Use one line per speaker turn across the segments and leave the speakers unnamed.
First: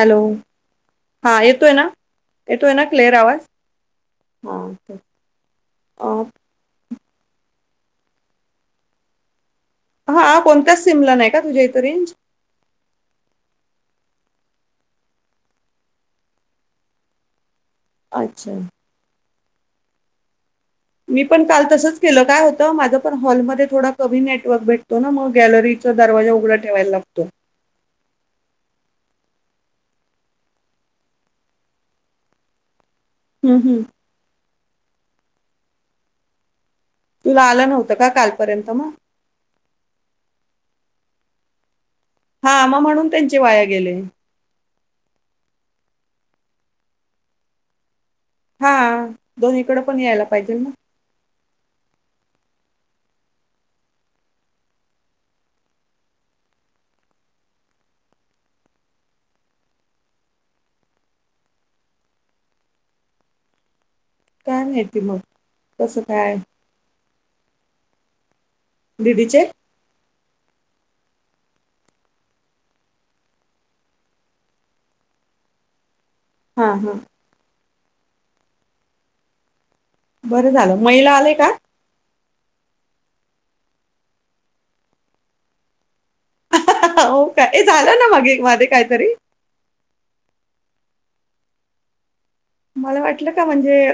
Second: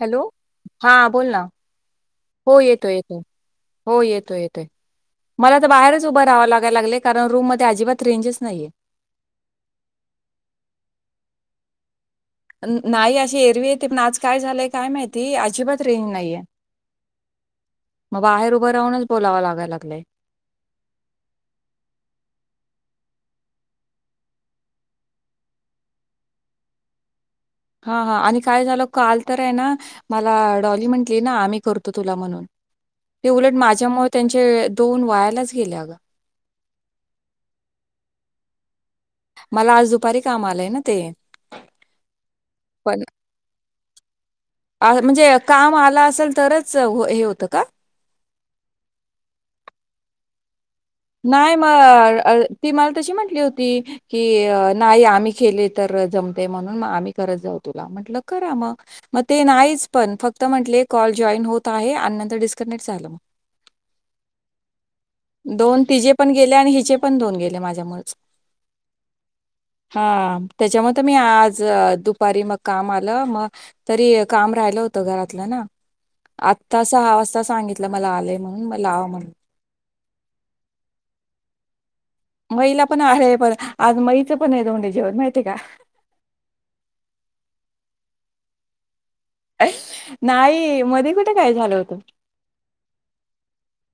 Hello हा बोल ना हो
ना
येतोय
क्लिअर
येतोय
आवाज
हो येतोय
हा
येतोय
ते
मला तर बाहेरच
अ
उभं राहाव लागायला लागले कारण रूम म अजिबात रेंजच नाहीये
हा कोणत्याच सिमला नाही का तुझ्या इथं रेंज
नाही अशी एरवी येते पण आज काय झालंय काय माहिती अजिबात रेंज नाहीये मग
अच्छा
बाहेर उभं राहूनच बोलावां लागत लागलय
मी पण काल तसंच केलं काय होतं माझं पण हॉलमध्ये थोडा कमी नेटवर्क भेटतो ना मग गॅलरीचा दरवाजा उघडा ठेवायला लागतो
हा हा आणि काय झालं काल तर आहे ना मला डॉली म्हंटली ना आम्ही करतो तुला म्हणून ते उलट
हम्म हम्म
माझ्यामुळे त्यांचे दोन वयालाच गेल्या अग
तुला आलं नव्हतं का कालपर्यंत मग
मला आज दुपारी काम आलंय ना ते
हा आमा
पण
म्हणून त्यांचे वाया गेले
म्हणजे काम आलं असेल तरच हे होतं का
हा दोन्हीकडें पण यायला पाहिजे ना
नाही म ती मला तशी म्हंटली होती की नाही आम्ही केले तर जमते म्हणून आम्ही करत जाऊ तुला म्हटलं करा मग मग ते नाहीच पण फक्त म्हटले कॉल जॉईन होत आहे आणि नंतर डिस्कनेट झाले मग
काय माती मग कसं
हे पण
काय
आणि हिचे पण दोन गेले माझ्यामुळेच
दिदीचे
हा त्याच्यामुळे तर मी आज दुपारी मग काम आलं मग तरी काम राहिलं होतं घरातलं ना
हा
आत्ता
हा
सहा वाजता सांगितले मला आले म्हणून म लावा म्हण
बरं झालं महिला आले का
महिला पण आहे पण आज माईच पण आहे दोंडे जेवण माहित का.
हो का झालं ना मागे माध्ये काहीतरी
नाही मध्ये कुठे काय झालं होतं
मला वाटलं का म्हणजे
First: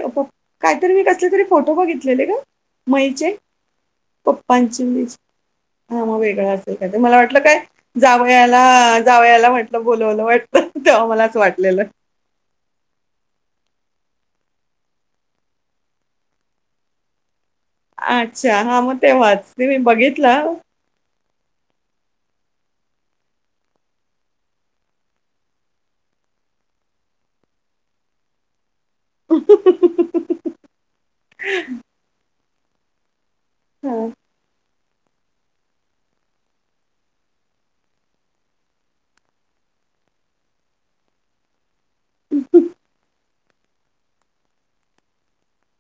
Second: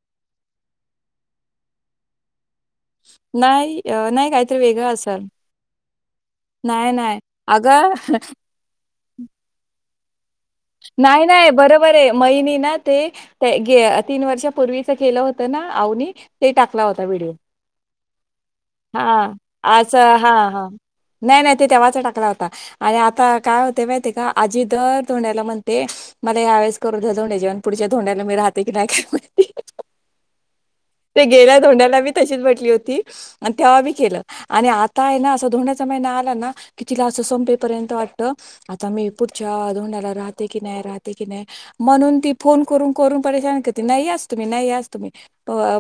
काहीतरी मी कसले तरी फोटो बघितलेले का मईचे
नाही अ, नाही काहीतरी
पप्पांची
वेगळं
मी
असेल.
हा मग वेगळां असेल का
नाही,
ते मला
नाही.
वाटलं काय
अगं
जावयाला जावयाला म्हटलं बोलवले वाटत
नाही नाही बरोबर आहे माईने ना ते तीन वर्षापूर्वीच केलं होत ना आऊनी ते टाकला होता व्हिडिओ
अच्छा हा मग
हां.
तेव्हाच तुम्ही
असं
बघितला
हां, हां. नाही नाही तेव्हाचा टाकला होता आणि आता काय होते माहिती का आजी दर धोंड्याला म्हणते मला यावेळेस करू दे धोंडे जेवण पुढच्या धोंड्याला मी राहते ते गेला धोंड्याला बी तशीच म्हंटली म्हंटली होती आणि तेव्हा बी केलं आणि आ काय ना असा धोंड्याचा महिना आला ना कि तिला असं संपेपर्यंत वाटत आता मी पुढच्या धोंडे राहत की नाही राहते की नाही म्हणून ती फोन करून करून परेशान करते नाहीस तुम्ही नाही या तुम्ही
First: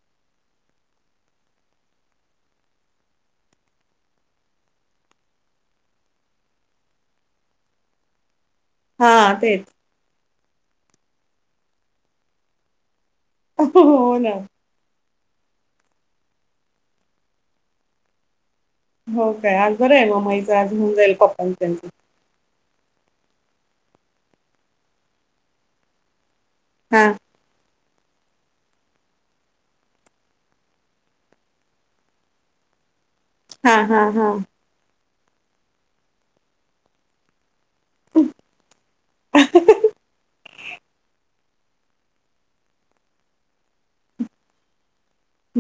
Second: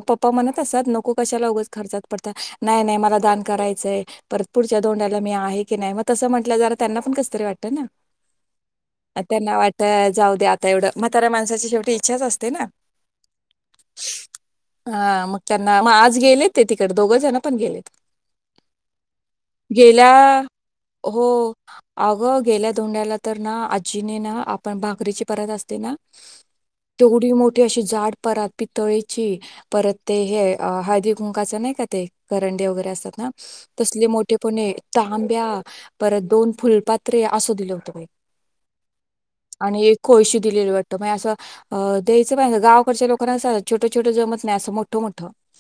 पप्पा म्हणत असताात नको कशाला उगंच खर्चात पडत नाही नाही मला दान करायचंय परत पुढच्या धोड्याला मी आहे की नाही मग तसं म्हटलं जरा त्यांना पण कस तरी वाटत ना
हा
त्यांना
तेच
वाटते जाऊ द्या आता एवढं म्हातारा माणसाची शेवटी इच्छाच असते ना
हो ना
हा मग त्यांना मग आज गेलेत ते तिकडे दोघेजण पण गेलेत
हो काय आज बरं
गेल्या
आहे माईचं आज घेऊन जाईल पप्पां
हो.
त्यांचं
अगं गेल्या धोंड्याला तर ना आ आजी ना आपण भाकरीची परत असते ना
हा
तेवढी मोठी अशी जाड परत पितळेची परत ते हे हळदी कुंकाचे नाही का ते करंडे वगैरे असत ना
हा हा
तसले
हा.
मोठेपणे तांब्या परत दोन फुलपात्रे असू दिलो तुमही आणि एक कोळशी दिलेली वाटत म अस द्याचं गावच्या लोकाना छोट छोट जमत नाहीठ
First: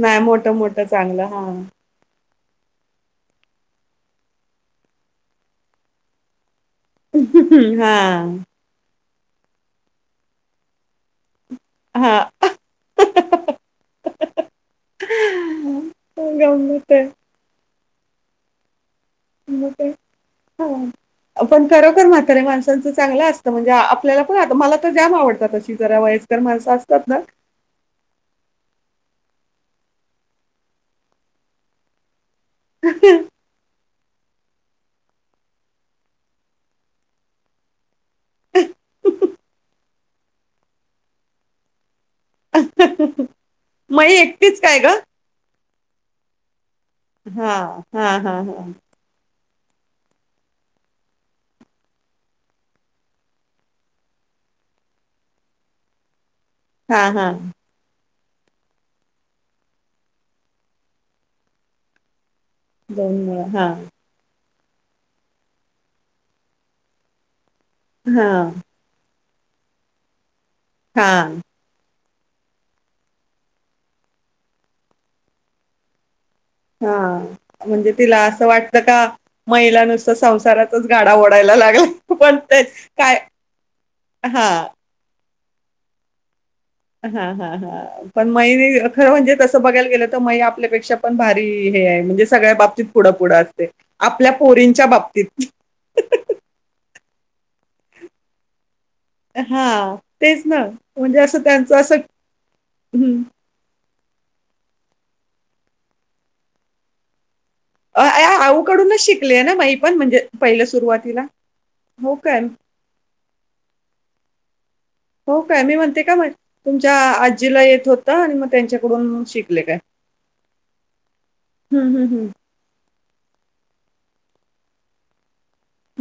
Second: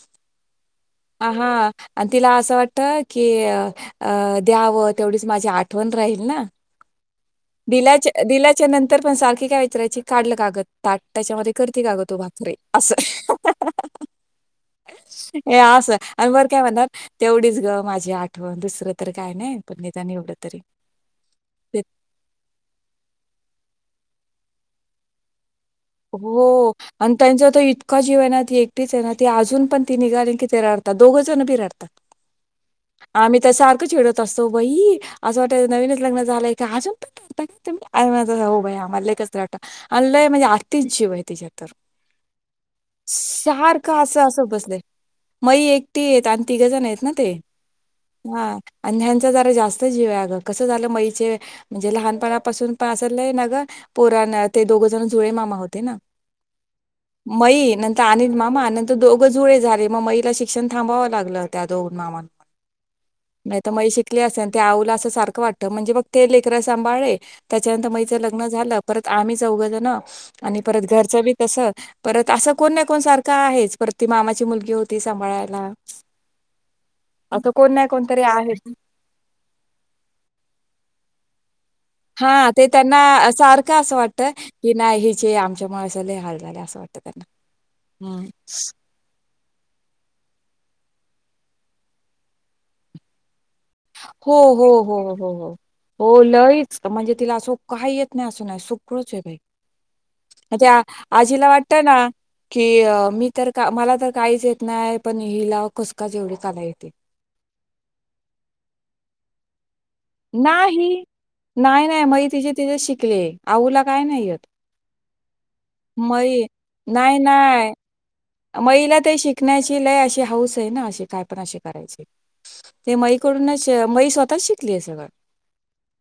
नाही मोठं मोठं चांगलं हा
आणि तिला असं वाटत की द्यावं तेवढीच माझी आठवण राहील ना
हा
दिलाच्या नंतर तर पण सारखी काय विचारयची काढलं कागद ताट त्याच्यामध्ये कर ती का ग
हा.
भाकरी अस आणि बर काय म्हणार
गंमत
तेवढीच ग माझ जी आठवण तर काय नाही
म
पण
ते
निदान एवढं तरी.
हा पण
ते
खरोखर म्हातारे माणसांचं चांगलं असतं म्हणजे आपल्याला पण आता मला तर जाम आवडतात जरा वयस्कर
हो
माणसं असतात
आणि
ना
त्यांचा त इतका जीव आहे ना त एकटीच आहे ना ते अजून पण ती निघाली कि ते राडतात दोघं जण बिराडतात आम्ही तर सारखं खेडतो तसो बई असं वाटत नवीनच लग्न झालंय का अजूनता आ म्ह हो भाई आम्हाला एकच्रत अल्लंय म्हणजे तीनशि वय तिच्यातर
आ. मग एकटच काय ग
तेी येत आणि तिघंजण आहेत ते
हा हा
ह
हा हा
आणि जरा जास्त जीव कस झालं मैचे म्हणजे लहानपणापासून पण अस ना ग पोरा ते दोघ जण जुळे मामा होत ते ना
हा हा
मयी नंतर अनिल मामा नंतर दोघं जुळे झाले मग मईला शिक्षण थांबावं लागलं त्या दोघन मामां
दोन मुलं
नाही
हा
तर मग शिकली असेल त्यावला असं सारखं वाटतं म्हणजे मग ते लेकरा सांभाळे त्याच्यानंतर मई च
हा
लग्न झालं परत आम्ही चौघ जण ना आणि परत
हा
घरचं बी तस परत असं कोण ना कोण सारखं आहेच परत ती मामाची मुलगी होती सांभाळायला
हा
असं कोण नाही
म्हणजे तिला
कोणतरी
असं
आहे
वाटत का महिला नुसत संसारातच गाडा ओढायला लागलाय.
हा ते त्यांना सारखं असं वाटत
हा
की नाही चे आमच्या मुळेच लई हाल झाला.
हा हा हा पण मयुरी खरं म्हणजे तसं तसं बघायला गेलं तर मई आपल्यापेक्षा पण भारी हे आहे म्हणजे सगळ्या बाबतीत पुढं पुुढंच
हो हो हो हो हो लईच. म्हणजे तिला असो काही येत नाही असं नाही. खरंच बाई
हां, तेच ना.
त्या
म्हणजे असं
आजीला वाटत
त्यांचं असं
ना की
हं.
मी तर का मला तर काहीच येत नाही पण हिलाव कसकाय एवढे कला येते.
अ आ आऊकडूनच शिकलेय ना मई.
नाही नाही नाही
हो
मई
काय?
तिचेे तिचे शिकले आऊला काय नाही येत.
हो काय मी म्हणते का म्हण तुमच्या आजीला येत होत.
मई ते शिकण्याची लय अशी हाऊस. दे ना अस काय पण असे
हं,
करायचे.
हं, हं.
ते मईकडूनच मई स्वतःच शिकलीय सगळं.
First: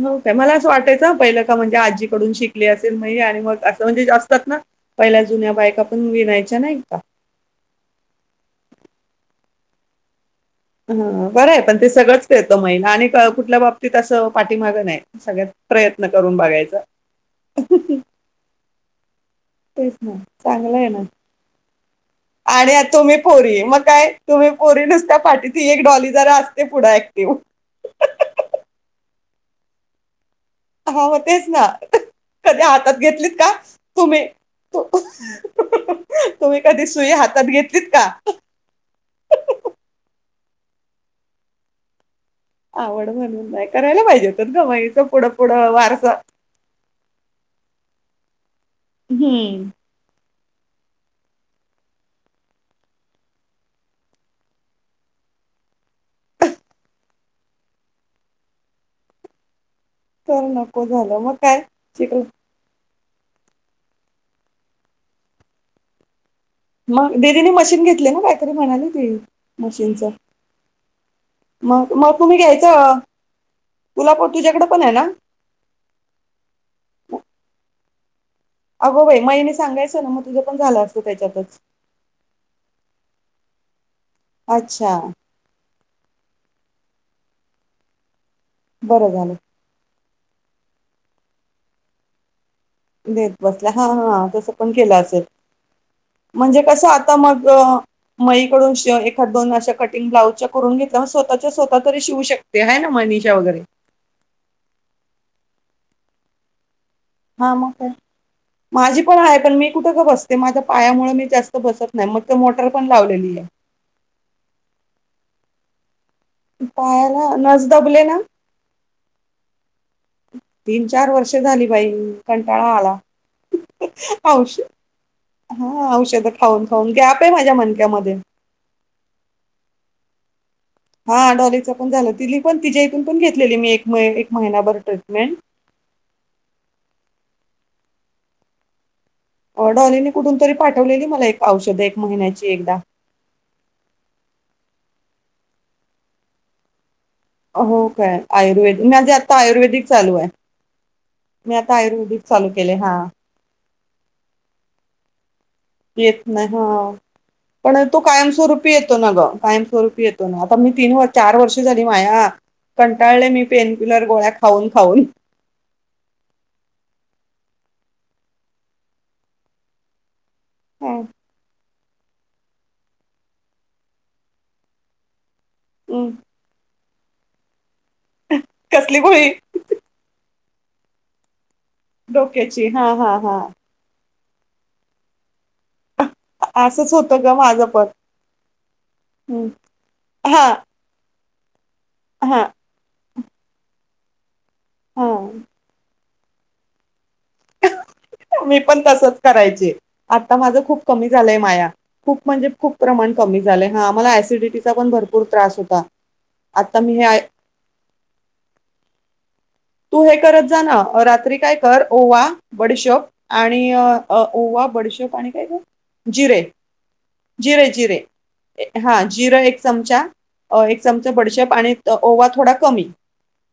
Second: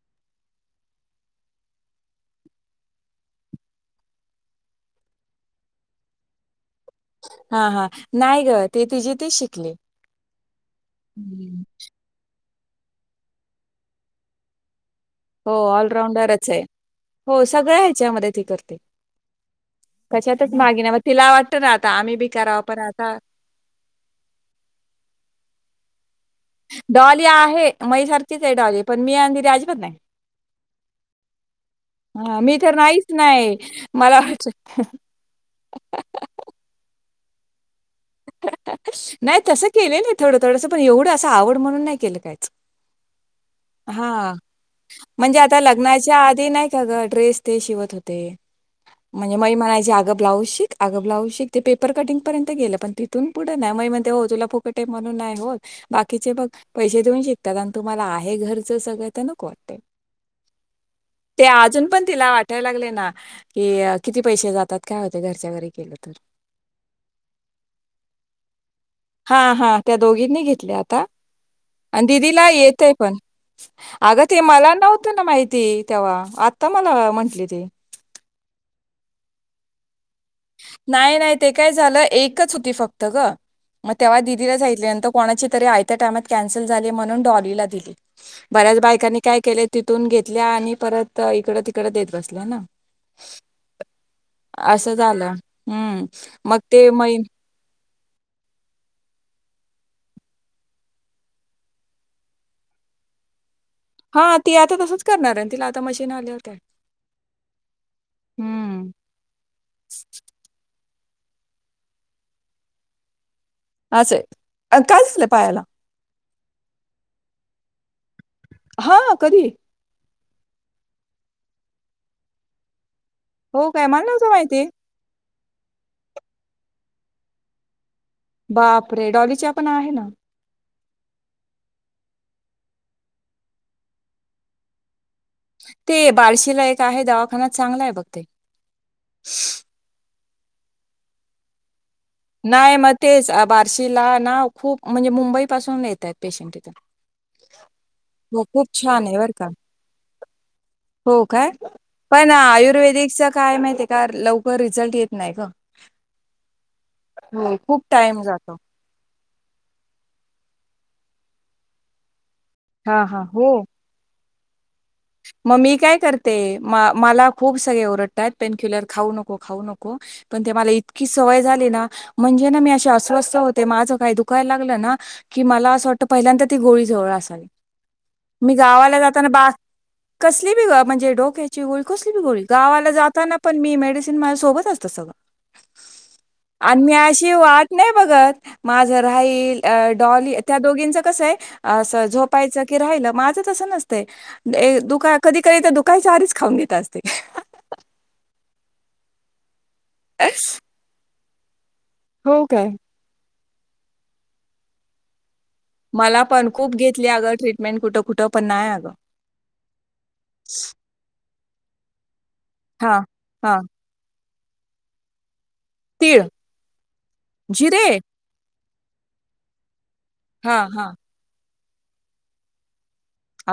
हो काय मला असं वाटायचं पहिलं का म्हणजे मला मला आस वाटलं आजीकडून शिकले असेल मई आणि मग असं म्हणजे असतात ना पहिल्या जुन्या बायका पण विनायच्या नाही. का?
हा हा नाही ग ते तिची ते शिकले.
हा बरं आहे पण ते सगळंच येतो महिना आणि कुठल्या बाबतीत असं पाठीमागं नाही. सगळ्यात
हो
प्रयत्न करून
ऑलराऊंडरच आहे
बघायचा.
हो सगळं ह्याच्यामध्ये ती करते.
तेच ना
कशातच
चांगलं
मागे
आहे
नाही. मग
ना
तिला वाटतं ना, आता आम्ही बी करावं,
आणि
पण
आता तुम्ही पोरी मग काय तुम्ही पोरी नुसत्या पाठीत एक डॉली जरा असते पुढे
डॉली
ऍक्टिव्ह
आहे मई सारखीच आहे डॉली पण. मी आणि राजपत आ
हा हो तेच ना
मी
कधी
तर
हातात
नाहीच
घेतलीत का
नाही मला
तुम्ही
वाट
तुम्ही कधी सुई हात घेतलीत. का
नाही तस केले ना थोडं थोडं पण एवढं आवड म्हणून नाही केलं काय.
आवड म्हणून. नाही करायला पाहिजे
हा
तर गमाईचं पुढं
म्हणजे आता
पुढं वारसा
लग्नाच्या आधी नाही का गं ड्रेस ते शिवत होत ते म्हणजे मई
हम्म
म्हणायची अगं ब्लाऊज शिक अग ब्लाऊज शिक ते पेपर कटिंग पर्यंत गेलं पण तिथून पुढे नाही म्हण तुला फुकटे म्हणून नाही हो बाकीचे पैशे देऊन शिकतात हे घरचं सगळं तर नको वाटे
तर नको झालं मग
ते
काय
अजून पण
शिकलं
तिला वाटायला लागले ना कि किती पैसे जातात काय होते घरच्या वरे केलं तर
मग दिदीनी मशीन घेतली ना काहीतरी म्हणाली ती
हा हा त्या
मशीनचं
दोघींनी घेतल्या आता
मग
आणि
मग तुम्ही
दिदीला येतय
घ्यायचं
पण
तुला
अगं
पण
ते
तुझ्याकडे
मला
पण आहे
नव्हतं ना माहिती तेव्हा आत्ता मला म्हंटली ते
अगो भाई महिने सांगायचं ना मग तुझं पण झालं असतं
नाही नाही
त्याच्यातच
ते काय झालं एकच होती फक्त ग मग तेव्हा दिदीलाचऐितले
अच्छा
नंतर कोणाची तरी त्या टामात कॅन्सल झाली म्हणून डॉलीला दिली बऱ्याच
बरं
बायकांनी
झालं
काय केले तिथून घेत ल्या आणि परत इकड तिकड देत बसल्या ना
देत बसल्या हा हा तस पण केलं
असं
असेल
झालं हम्म मग
म्हणजे कसं
ते म
आता मग अ, मईकडून शव एखाद दोन अशा कटिंग ब्लाउजच्या करून घेतल्या म स्वतःच्या स्वतः तरी शिवू शकते आहे ना मनीषा वगैरे
हा ती आता तसच करणार आहे तिला आता मशीन आल्या होत्या
हा मग काय माझी पण आहे पण मी कुठं का बसते माझ्या पायामुळे मी जास्त बसत नाही मग तर मोटर पण लावलेली आहे
असं काय दिसलं पायाला
पायाला नस दबले ना
हा कधी
तीन चार वर्ष झाली बाई कंटाळा आला
हो काय मला नव्हतं
औष
माहिती
हा औषध खाऊन खाऊन घ्या आपे माझ्या मनक्यामध्येध्ये
बापरे डॉलीच्या पण आहे ना
हा डॉलीच पण झालं ति पण तिच्या इथून पण घेतलेली मी एक एक महिनाभर ट्रीटमेंट
ते बार्शीला एक आहे दवाखानात चांगला आहे बघ ते
डॉलीन कुठून तरी पाठवलेली मला एक औषध आहे
नाही मग तेच बारशीला ना खूप म्हणजे मुंबई पासून येत आहेत पेशंट इथून
हो काय आयुर्वेद माझे
बरं
आता
का.
आयुर्वेदिक चालू आहे
हो काय?
मी आता आयुर्वेदिक चालू केले हा
तर लवकर रिझल्ट येत नाही का
येत नाही हा पण
खूप
तो
टाईम जातो.
कायमस्वरूपी येतो ना ग कायमस्वरूपी येतो ना आता मी तीन व चार वर्ष झाली माया
हां, हां.
कंटाळले मी
हो.
पेनकिलर गोळ्या हो
मग मी काय करते म मला खूप सगळे ओरडतात पेनक्युलर खाऊ नको खाऊ नको पण ते मला
हा,
इतकी सवय झाली ना म्हणजे ना मी असे अस्वस्थ होते माझं काही दुखायला लागलं ना की मला असं वाटत
हम्म.
पहिल्यांद ती गोळी जवळ मी
कसली
गावाला जाताना
गोळी
बा कसली बि ग म्हणजे डोके ग कसली ग
डोक्याची हा
गावाला
हा
जाताना
हा
पण म माझ सोबत असतं सगळं आणि
असंच
मी
होतं
अशी
ग माझं
वाट
पण
नाही बघत माझ
हम्म.
राहील डॉली
हा
त्या दोघींचं कसं आहे असं
हा
झोपायचं की राहिलं मा तस नसते दुका
हा
कधी क तर दुकाय चारीच खाऊन देत असते
मी पण तसच करायचे आता माझं खूप कमी झालंय माया खूप
हो
म्हणजे
काय?
खूप प्रमाण कमी झाा आमला सिडिटीचा पण भरपू
मला पण खूप घेतली अगं ट्रीटमेंट कुठं कुठं पण नाही अगं
तू हे करत जा ना रात्री काय कर ओवा
हां,
बडशोप आणि
हां.
अ ओवा बडीशोप आणि काय ग
तीळ,
जिरे जिरे जिरे हा जिरो एक चमचा अ
हां,
एक
हां.
चमचा बडीशेप आणि त ओवा थोडा कमी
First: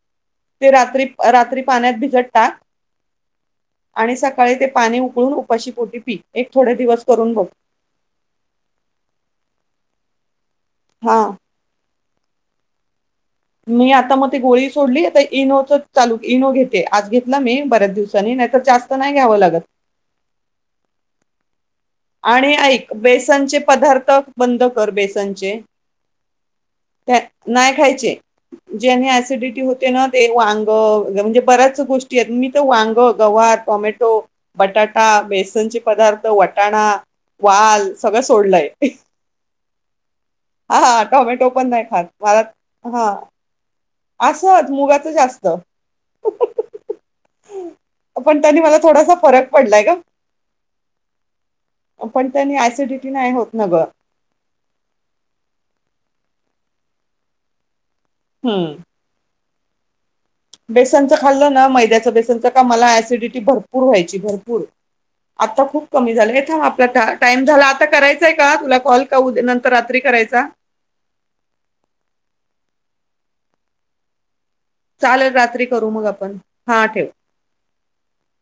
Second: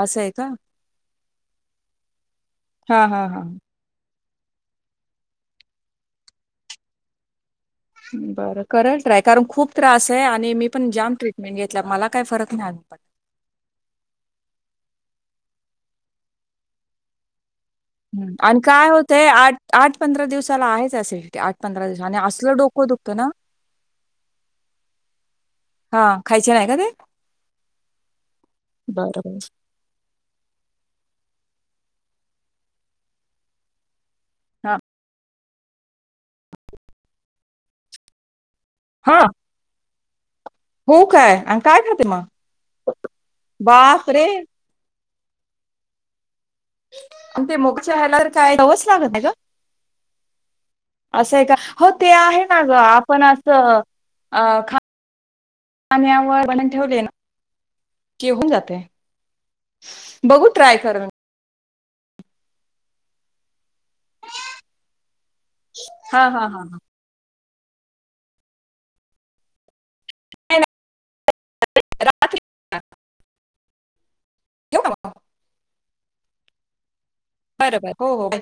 असंय का
ते रात्री रात्री पाण्यात भिजत टाक
हा हा हा.
आणि सकाळी ते पाणी उकळून उपाशी पोटी पी एक थोडे दिवस करून बघ
बरं कर ट्राय करून खूप त्रास आहे आणि मी मी पण जाम
हा
ट्रीटमेंट घेतल्या मला काही फरक नाही आज पण
मी आता मग ते गोळी सोडली आता इनोच चालू इनो घेते आज घेतला मी ब
ह् आणि काय होत आठ आठ पंधरा दिवसाला आहेच ऍसिडिटी आठ पंधरा दिवस
आणि
असलं डोकं
ऐक
दुखतं ना
बेसनचे पदार्थ बंद कर बेसनचे
हां खायचे नाही का ते?
नाही खायचे ज्याने
बरं बरं.
ऍसिडिटी होते ना ते वांग म्हणजे बऱ्याच गोष्टी आहेत मी तर वांग गवार टोमॅटो
हां
बटाटा बेस तिळचे पदार्थ व वाटाणा वाल सगळं सोडलंय
हा.
हा टॉमॅटो पण नाही खाात
खाते मग?
मला हा
बाप रे!
असत मु तुपा च जास्त
तेग ह
पण
काय
त्यांनी मला
हवच लाग
थोडासा
नाही ग
फरक पडलाय का
असं का हो ते
पण
आहे
त्याने
ना ग
ऍसिडिटी
आपण
नाही
अस
होत ना ग.
खा पोहे बनवून ठेवली ना होऊन जाते बघू ट्राय करून.
बेसनचं खाल्लं ना मैदा लािडिटी भर [unintelligible] भरपूर व्हायची भरपूर आता खूप कमी
हां
झाली ये
हां
थांब
हां.
आपला टाईम... झाला आता करायचंय का तुला कॉल का नंतर रात्री करायचा
राात [unintelligible]
चालेल रात्री करू मग आपण हा ठेव
बरोबर